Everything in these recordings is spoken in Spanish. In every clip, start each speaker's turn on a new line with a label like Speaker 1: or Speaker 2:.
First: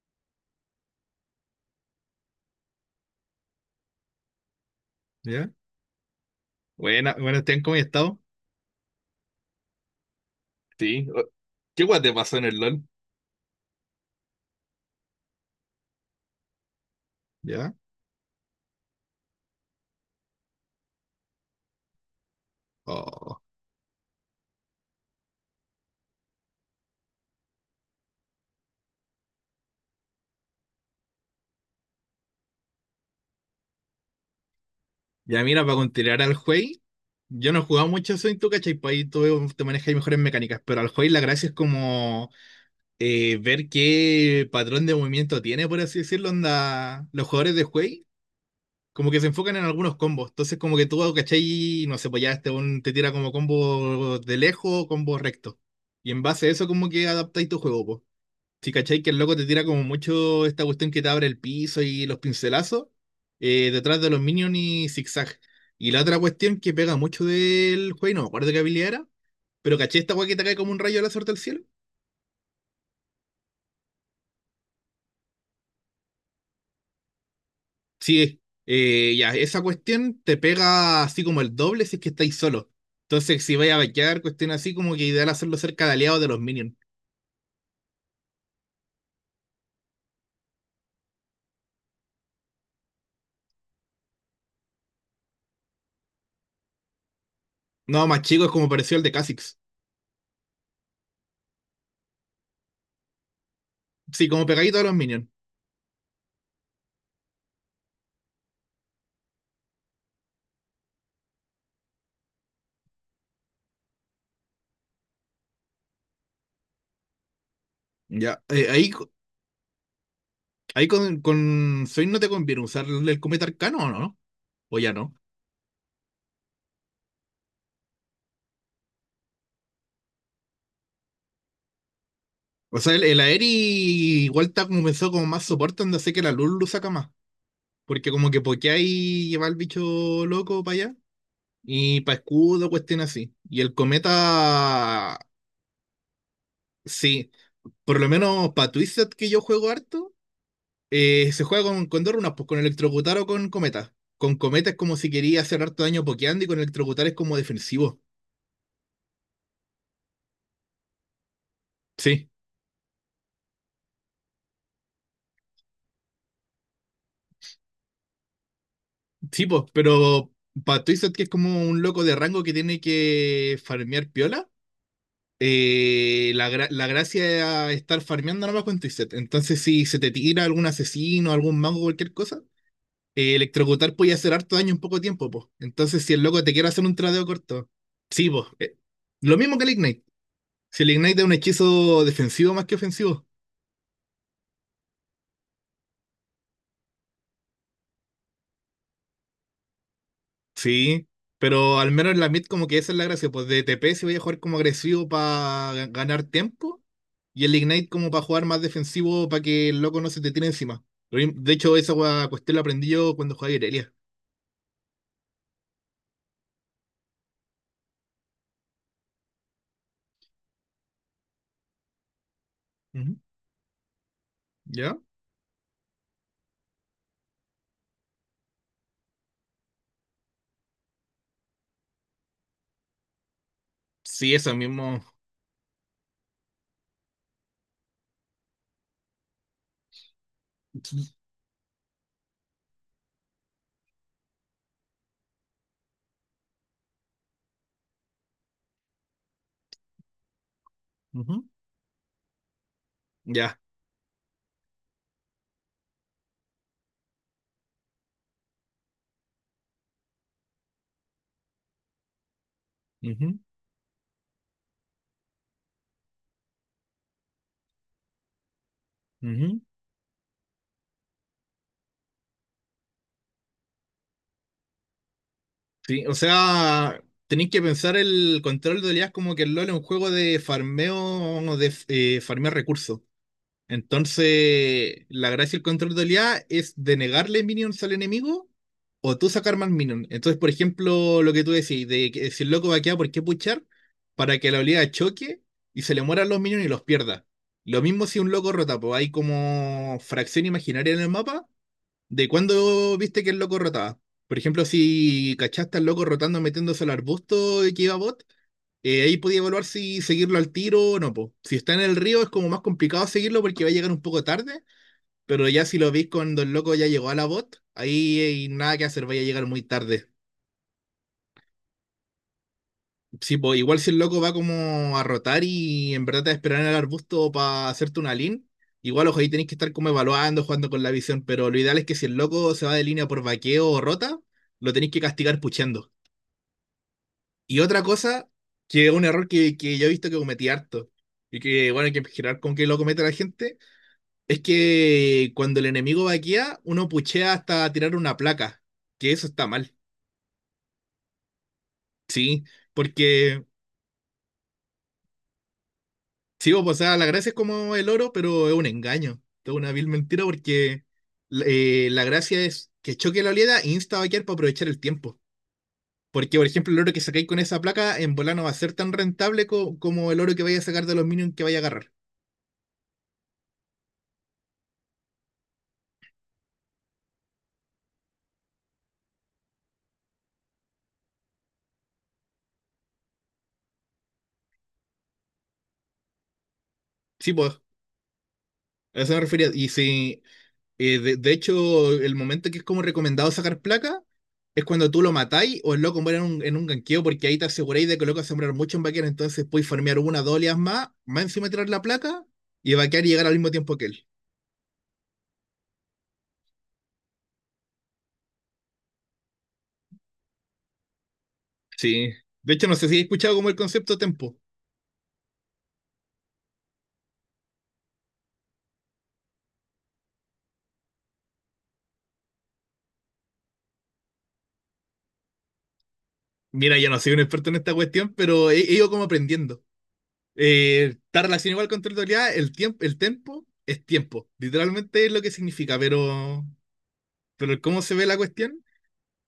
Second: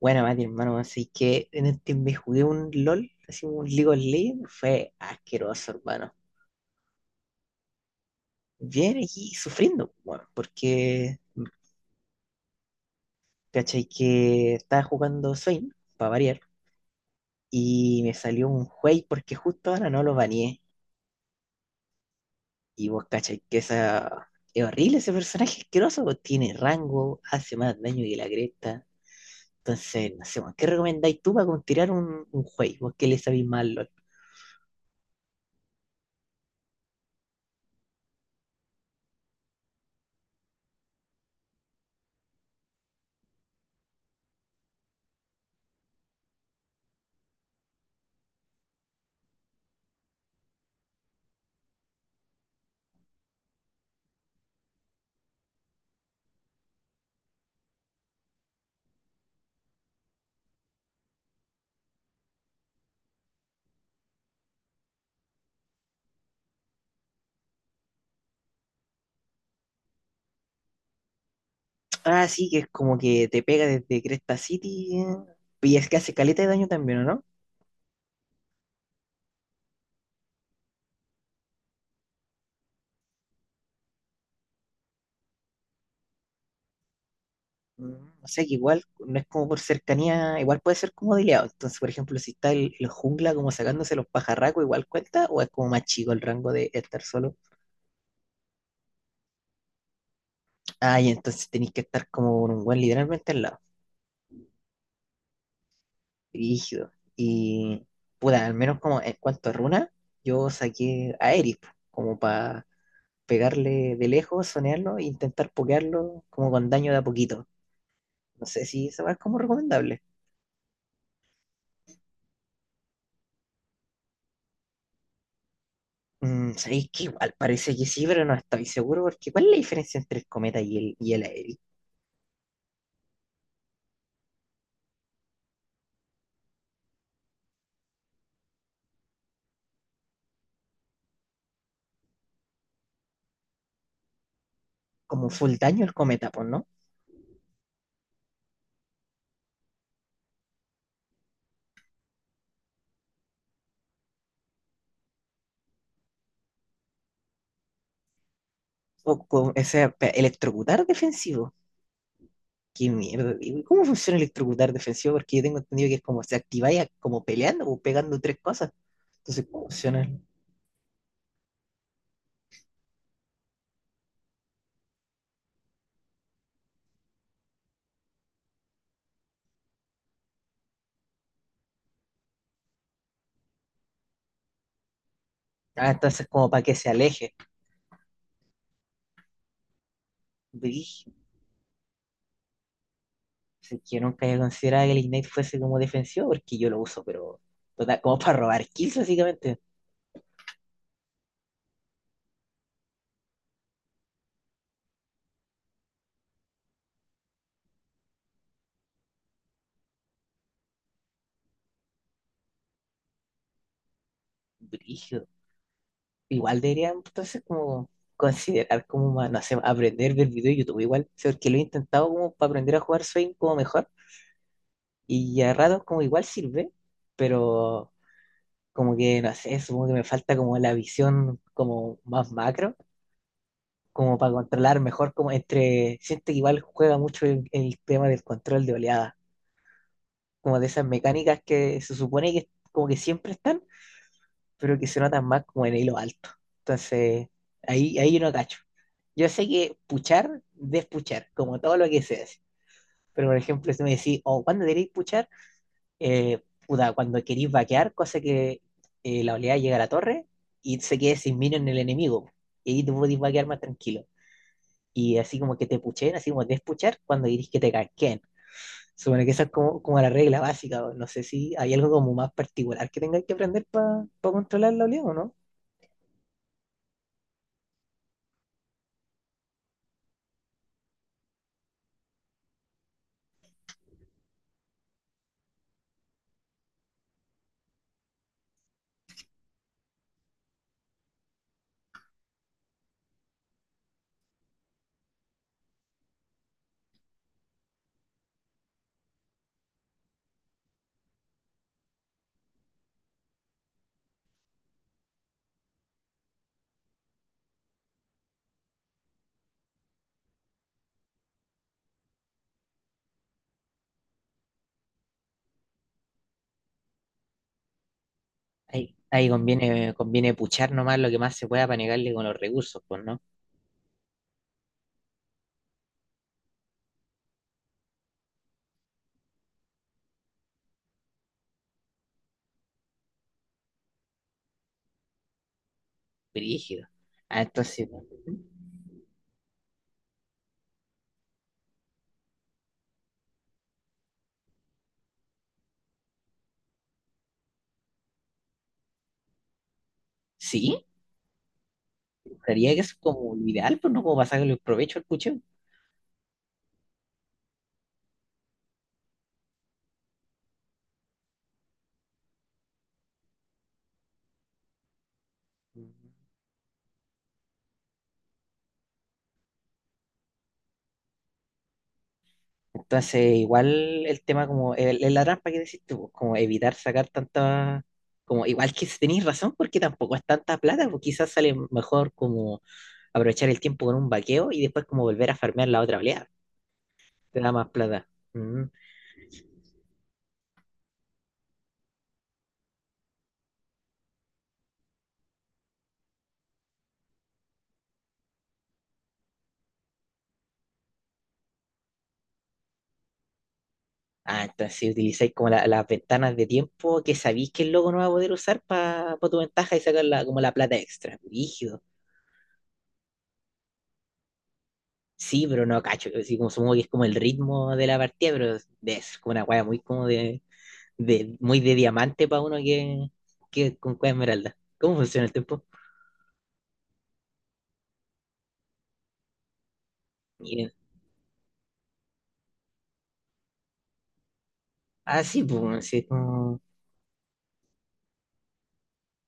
Speaker 1: Bueno, Mati, hermano, así que en este me jugué un LOL, así un League of Legends, fue
Speaker 2: ¿Ya?
Speaker 1: asqueroso, hermano.
Speaker 2: Buena, bueno, Esteban, ¿cómo has estado?
Speaker 1: Bien aquí sufriendo, bueno,
Speaker 2: Sí.
Speaker 1: porque,
Speaker 2: o- ¿Qué guay te pasó en el LOL?
Speaker 1: ¿cachai? Que estaba jugando Swain, para variar,
Speaker 2: ¿Ya?
Speaker 1: y me salió un juez porque justo ahora no lo baneé. Y vos,
Speaker 2: Oh.
Speaker 1: ¿cachai? Que esa... es horrible ese personaje asqueroso, pues, tiene rango, hace más daño que la cresta. Entonces, no sé, weón, ¿qué recomendáis tú para como tirar un juez? ¿Vos qué le sabéis mal?
Speaker 2: Ya mira, para continuar al juez, yo no he jugado mucho Sonic, tú, ¿cachai? Pues ahí tú te manejas y mejores mecánicas, pero al juez la gracia es como ver qué patrón de movimiento tiene, por así decirlo, onda, los jugadores de juez, como que se enfocan en algunos combos, entonces como que tú, ¿cachai? No sé, pues ya este un, te tira como combo de lejos o combo recto, y en base a eso como que adaptáis tu juego. Si cachai que el loco te tira como mucho esta cuestión que te abre el piso y los pincelazos detrás de los minions y zigzag. Y la otra cuestión que pega mucho del juego, y no me acuerdo qué habilidad era, pero caché esta weá que te cae como un rayo láser del cielo.
Speaker 1: Ah, sí, que es como que te pega desde Cresta City. Y es que hace caleta de daño también, ¿o no?
Speaker 2: Sí, ya, esa cuestión te pega así como el doble si es que estáis solo. Entonces, si vais a vaquear, cuestión así como que ideal hacerlo cerca de aliados de los minions.
Speaker 1: Mm, o sea que igual no es como por cercanía, igual puede ser como dileado. Entonces, por ejemplo, si está el jungla como sacándose los pajarracos, igual cuenta, o es como más chico el rango de estar solo.
Speaker 2: No, más chico es como pareció el de Kha'Zix.
Speaker 1: Ah, y entonces tenéis que estar como con un buen literalmente al lado,
Speaker 2: Sí, como pegadito a los minions.
Speaker 1: rígido. Y puta, al menos como en cuanto a runa, yo saqué a Eric, como para pegarle de lejos, sonearlo e intentar pokearlo como con daño de a poquito.
Speaker 2: Ya,
Speaker 1: No sé si
Speaker 2: ahí
Speaker 1: esa weá es como recomendable.
Speaker 2: Ahí con Zoid no te conviene usar el cometa arcano, ¿o no? O ya no.
Speaker 1: Mm, sabéis que igual parece que sí, pero no estoy seguro, porque ¿cuál es la diferencia entre el cometa y el aéreo?
Speaker 2: O sea, el Aeri igual está como pensado como más soporte, donde sé que la luz lo saca más. Porque como que pokea y lleva al bicho loco para allá. Y para escudo, cuestión así. Y el cometa,
Speaker 1: Como full daño el cometa, pues, ¿no?
Speaker 2: sí. Por lo menos para Twisted, que yo juego harto, se juega con dos runas, pues con electrocutar o con cometa. Con cometa es como si quería hacer harto daño pokeando y con electrocutar es como defensivo.
Speaker 1: O con ese electrocutar defensivo.
Speaker 2: Sí.
Speaker 1: Qué mierda. ¿Cómo funciona el electrocutar defensivo? Porque yo tengo entendido que es como se activáis como peleando o pegando tres cosas. Entonces,
Speaker 2: Sí,
Speaker 1: ¿cómo
Speaker 2: pues,
Speaker 1: funciona?
Speaker 2: pero para Twisted, que es como un loco de rango que tiene que farmear piola, la gracia es estar farmeando nada más con Twisted. Entonces, si se te tira algún asesino, algún mago, cualquier cosa, electrocutar puede hacer harto daño en poco tiempo, pues.
Speaker 1: Ah,
Speaker 2: Entonces, si el
Speaker 1: entonces
Speaker 2: loco
Speaker 1: como
Speaker 2: te
Speaker 1: para
Speaker 2: quiere
Speaker 1: que
Speaker 2: hacer
Speaker 1: se
Speaker 2: un tradeo
Speaker 1: aleje.
Speaker 2: corto, sí, pues. Lo mismo que el Ignite. Si el
Speaker 1: Brígido.
Speaker 2: Ignite es un hechizo defensivo más que ofensivo.
Speaker 1: Sí, que yo nunca había considerado que el Ignite fuese como defensivo, porque yo lo uso, pero total, como para robar kills, básicamente.
Speaker 2: Sí, pero al menos en la mid como que esa es la gracia, pues de TP si voy a jugar como agresivo para ganar tiempo y el Ignite como para jugar más defensivo para que el loco no se te tire encima. Lo mismo- De hecho, esa cuestión la aprendí yo cuando jugaba Irelia.
Speaker 1: Brígido. Igual deberían entonces como considerar como, no sé, aprender del video de YouTube igual, sí, porque lo he intentado como para aprender a jugar
Speaker 2: Ujú.
Speaker 1: Swing como mejor
Speaker 2: ¿Ya?
Speaker 1: y a ratos como igual sirve, pero como que, no sé, supongo que me falta como la visión como más macro, como para
Speaker 2: Sí, eso
Speaker 1: controlar
Speaker 2: mismo.
Speaker 1: mejor como entre, siento que igual juega mucho el tema del control de oleada, como de esas mecánicas que se supone que como que siempre están pero que se notan más como en hilo alto. Entonces, ahí yo no cacho. Yo sé que puchar, despuchar,
Speaker 2: Ujú.
Speaker 1: como todo lo que se hace. Pero, por
Speaker 2: Ya.
Speaker 1: ejemplo, si me decís, oh, ¿cuándo queréis puchar? Puta, cuando queréis vaquear, cosa que la oleada llega a la torre y se quede sin minion en el enemigo. Y ahí te podéis
Speaker 2: Ujú.
Speaker 1: vaquear más tranquilo. Y así como que te puchen, así como despuchar, cuando queréis que te casquen. Supone que esa es
Speaker 2: Ujú.
Speaker 1: como, como la regla básica. O no sé si hay algo como más particular que tengáis que aprender para controlar la oleada o no.
Speaker 2: Sí, o sea, tenéis que pensar el control de oleadas como que el LoL es un juego de farmeo, de farmear recursos. Entonces, la gracia del control de oleada es denegarle minions al enemigo o tú sacar más minions. Entonces, por ejemplo, lo que tú decís, de que si el loco va a quedar, ¿por qué puchar? Para que la oleada choque y se le mueran los minions y los pierda. Lo mismo si un loco rota, pues hay como fracción imaginaria en el mapa de cuando viste que el loco rotaba. Por ejemplo, si cachaste al loco rotando metiéndose al arbusto y que iba bot, ahí podía evaluar si seguirlo al tiro o no, po. Si está en el río es como más complicado seguirlo porque va a llegar un poco tarde, pero ya si lo veis cuando el loco ya llegó a la bot, ahí hay nada que
Speaker 1: Ahí,
Speaker 2: hacer, vaya a
Speaker 1: ahí
Speaker 2: llegar muy
Speaker 1: conviene,
Speaker 2: tarde.
Speaker 1: conviene puchar nomás lo que más se pueda para negarle con los recursos, pues, ¿no?
Speaker 2: Sí, po, igual si el loco va como a rotar y en verdad te va a esperar en el arbusto para hacerte una lean, igual ojo, ahí tenéis que estar como evaluando, jugando con la visión, pero lo ideal es que si el loco se va de línea por vaqueo o rota, lo tenéis que castigar puchando.
Speaker 1: Brígido. Ah,
Speaker 2: Y otra
Speaker 1: entonces,
Speaker 2: cosa, que es un error que yo he visto que cometí harto, y que bueno, hay que girar con que lo comete la gente, es que cuando el enemigo vaquea, uno puchea hasta tirar una placa, que eso está mal,
Speaker 1: sí,
Speaker 2: sí,
Speaker 1: sería que eso es como
Speaker 2: porque
Speaker 1: lo ideal, pues, ¿no? Como para sacarle el provecho al pucheo.
Speaker 2: sí, pues, o sea, la gracia es como el oro, pero es un engaño, es una vil mentira porque la gracia es que choque la oleada e insta a vaquear para aprovechar el tiempo. Porque, por ejemplo, el oro que sacáis con esa placa en volano va a ser tan rentable como el oro que vaya a sacar de los minions que vaya a agarrar.
Speaker 1: Entonces, igual el tema como, la trampa que decís tú, pues, como evitar sacar tanta, como igual que si tenéis razón, porque tampoco es tanta plata, pues quizás sale mejor como aprovechar el tiempo con un vaqueo y después como volver a farmear la otra oleada,
Speaker 2: Sí,
Speaker 1: te da
Speaker 2: pues,
Speaker 1: más plata. Mm.
Speaker 2: a eso me refería. Y si, de hecho, el momento que es como recomendado sacar placa es cuando tú lo matáis o el loco muere en un ganqueo, porque ahí te aseguráis de que el loco va a sembrar mucho en vaquero, entonces podéis farmear una, dos oleadas más, más encima tirar la placa y vaquear y llegar al mismo tiempo que él.
Speaker 1: Ah, entonces si utilizáis como las ventanas de tiempo que sabéis que el loco no va a poder usar para tu ventaja y sacar la, como la plata extra. Rígido.
Speaker 2: Sí. De hecho, no sé si he escuchado como el concepto tempo.
Speaker 1: Sí, pero no cacho. Así como supongo que es como el ritmo de la partida, pero es como una wea muy como de, muy de diamante para uno que con cueva esmeralda. ¿Cómo funciona el tiempo?
Speaker 2: Mira, yo no soy un experto en esta cuestión, pero he ido como aprendiendo.
Speaker 1: Miren.
Speaker 2: Está relacionado igual con territorialidad, el tiempo, el tempo es tiempo. Literalmente es lo
Speaker 1: Ah,
Speaker 2: que
Speaker 1: sí,
Speaker 2: significa,
Speaker 1: pues, sí, como...
Speaker 2: pero cómo se ve la cuestión.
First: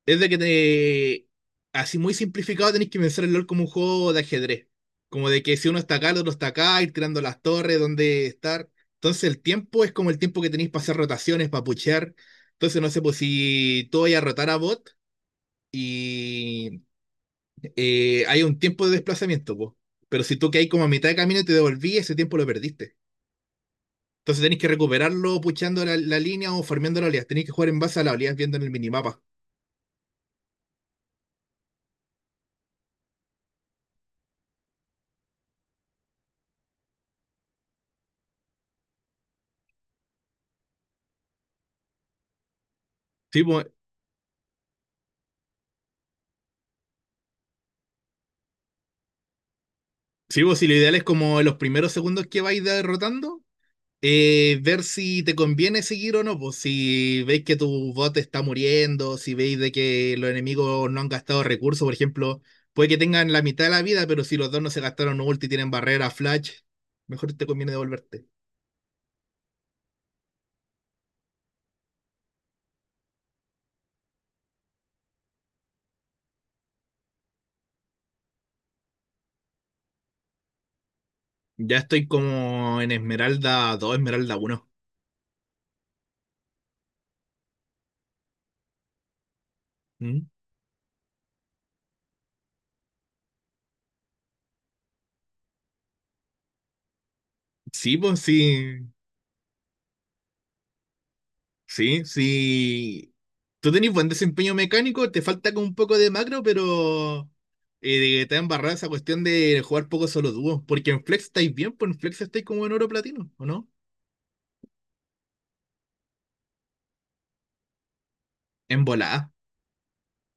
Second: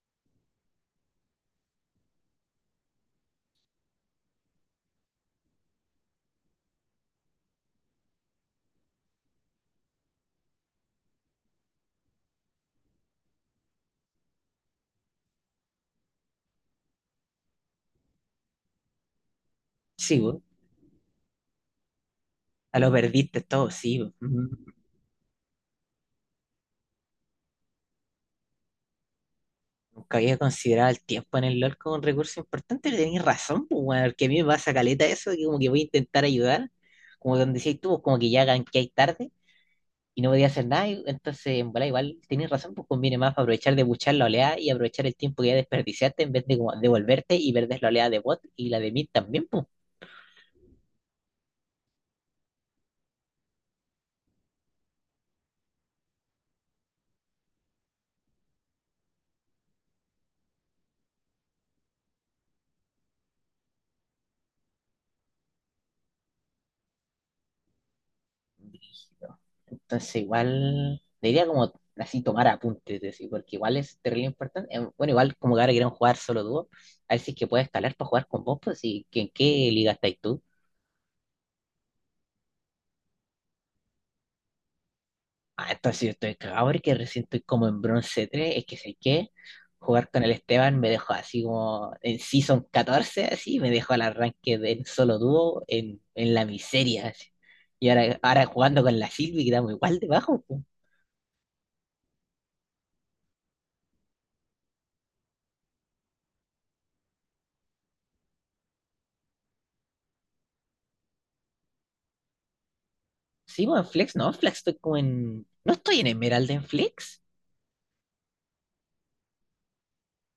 Speaker 2: Es de que te. Así muy simplificado tenés que pensar el LOL como un juego de ajedrez. Como de que si uno está acá, el otro está acá, ir tirando las torres, dónde estar. Entonces el tiempo es como el tiempo que tenéis para hacer rotaciones, para puchear. Entonces no sé, pues si tú vayas a rotar a bot y hay un tiempo de desplazamiento, pues.
Speaker 1: sí,
Speaker 2: Pero
Speaker 1: pues.
Speaker 2: si tú que hay como a mitad de camino y te devolví, ese tiempo lo
Speaker 1: A lo
Speaker 2: perdiste.
Speaker 1: perdiste todo, sí, pues.
Speaker 2: Entonces tenéis que recuperarlo puchando la, la línea o farmeando la oleadas. Tenéis que jugar en base a las oleadas viendo en el minimapa.
Speaker 1: Nunca había considerado el tiempo en el LOL como un recurso importante, pero tenéis razón, pues, weón, porque a mí me pasa caleta eso, que como que voy a intentar ayudar, como donde decís tú, pues, como que ya hay tarde y no podía hacer nada, y entonces, en bola, igual tenéis razón, pues conviene más
Speaker 2: Sí, pues,
Speaker 1: aprovechar de buchar la oleada y aprovechar el tiempo que ya desperdiciaste en vez de como devolverte y perder la oleada de bot y la de mid también,
Speaker 2: sí, vos, si lo ideal es como en los primeros segundos que vais derrotando, ver si te conviene seguir o no, pues si veis que tu bot está muriendo, si veis de que los enemigos no han gastado recursos, por ejemplo, puede que tengan la mitad de la vida, pero si los dos no se gastaron ulti y tienen barrera, flash, mejor te conviene devolverte.
Speaker 1: pues. Entonces, igual, diría como así tomar apuntes, decir, porque igual es terrible importante. Bueno, igual como que ahora quieren jugar solo dúo, a ver si es que puedes escalar para jugar con vos, pues, y que en qué liga estáis tú.
Speaker 2: Ya estoy como en Esmeralda 2 Esmeralda uno.
Speaker 1: Ah, entonces si yo estoy cagado porque recién estoy como en bronce 3 es que sé qué, jugar con
Speaker 2: ¿Mm?
Speaker 1: el Esteban me dejó así como en Season 14 así, me dejó al arranque del solo dúo en la miseria, así. Y
Speaker 2: Sí,
Speaker 1: ahora,
Speaker 2: pues
Speaker 1: ahora jugando
Speaker 2: sí.
Speaker 1: con la Silvi quedamos igual debajo,
Speaker 2: Sí, sí. Tú tenés buen desempeño mecánico, te falta como un poco de macro, pero te ha embarrado esa cuestión de jugar poco solo dúo. Porque en Flex estáis bien, pues en Flex estáis como en oro platino, ¿o
Speaker 1: sí,
Speaker 2: no?
Speaker 1: bueno, en Flex, no, en Flex estoy como en... No estoy en Emerald en Flex.
Speaker 2: En volada.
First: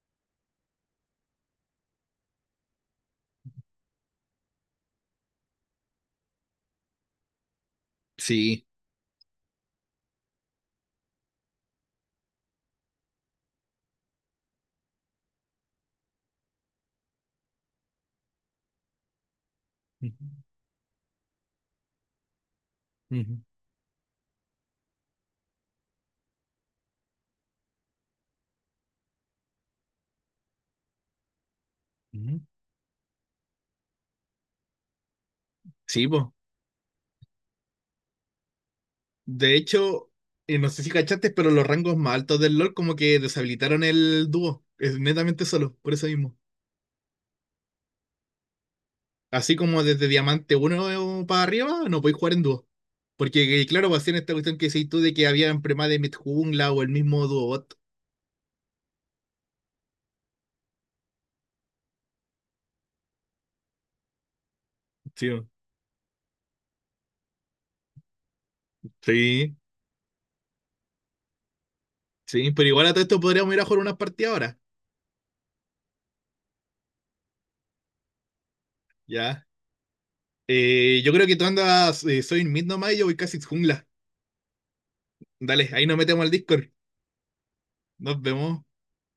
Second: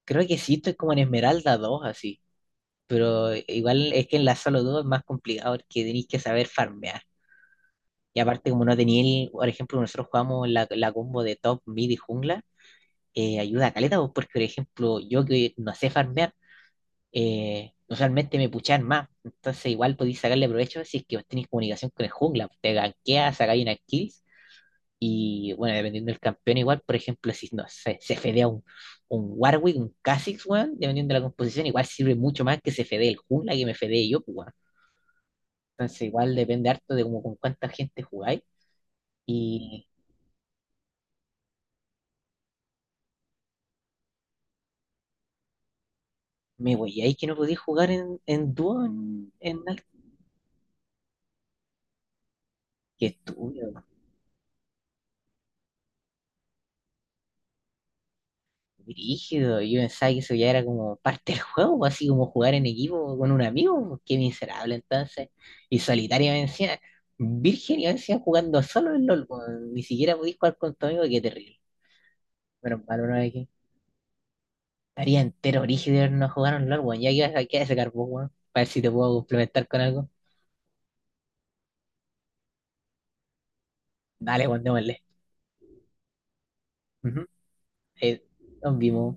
Speaker 1: Creo que sí, estoy como en Esmeralda 2 así. Pero igual es que en la Solo 2 es más complicado porque tenéis que saber farmear. Y aparte, como
Speaker 2: Sí.
Speaker 1: no tenía el, por ejemplo, nosotros jugamos la combo de top, mid y jungla, ayuda a caleta, pues, porque, por ejemplo, yo que no sé farmear, usualmente me puchan más. Entonces, igual podéis
Speaker 2: Ujú,
Speaker 1: sacarle provecho si es que tenéis comunicación con el jungla. Te ganqueas,
Speaker 2: ujú,
Speaker 1: sacáis una kill y bueno, dependiendo del campeón, igual, por ejemplo, si no sé, se fedea un Warwick, un Kha'Zix, weón, dependiendo de la composición, igual sirve
Speaker 2: ujú.
Speaker 1: mucho más que se fedee el jungla que me fedee yo, pues, weón. Entonces,
Speaker 2: Sí, pues.
Speaker 1: igual depende harto de como con cuánta gente jugáis.
Speaker 2: De
Speaker 1: Y
Speaker 2: hecho, no sé si cachaste, pero los rangos más altos del LoL como que deshabilitaron el dúo. Es netamente solo, por eso mismo.
Speaker 1: me voy, ahí que no podéis jugar en dúo en,
Speaker 2: Así
Speaker 1: en
Speaker 2: como desde Diamante uno para arriba, no podéis jugar en dúo.
Speaker 1: qué
Speaker 2: Porque,
Speaker 1: estúpido.
Speaker 2: claro, va a ser esta cuestión que decís tú de que habían prema de Midjungla o el mismo Duobot.
Speaker 1: Brígido, yo pensaba que eso ya era como parte del juego, pues, así como jugar en equipo con un amigo, pues, qué miserable entonces.
Speaker 2: Sí,
Speaker 1: Y solitario me decía, virgen, y me decía jugando solo en LOL, pues,
Speaker 2: sí,
Speaker 1: ni siquiera podías jugar con tu amigo, qué terrible.
Speaker 2: sí, pero
Speaker 1: Menos
Speaker 2: igual a
Speaker 1: mal
Speaker 2: todo
Speaker 1: uno
Speaker 2: esto
Speaker 1: de que
Speaker 2: podríamos ir a jugar unas partidas ahora.
Speaker 1: estaría entero brígido de habernos jugado en LOL, weón, ya que vas a quedar ese carbón, weón, para ver si te puedo
Speaker 2: Ya.
Speaker 1: complementar con algo.
Speaker 2: Yo creo que tú andas, soy mid nomás y yo voy casi jungla.
Speaker 1: Dale, weón, démosle.
Speaker 2: Dale, ahí nos metemos al Discord.
Speaker 1: Ujú.
Speaker 2: Nos
Speaker 1: Eh,
Speaker 2: vemos.
Speaker 1: nos vimos.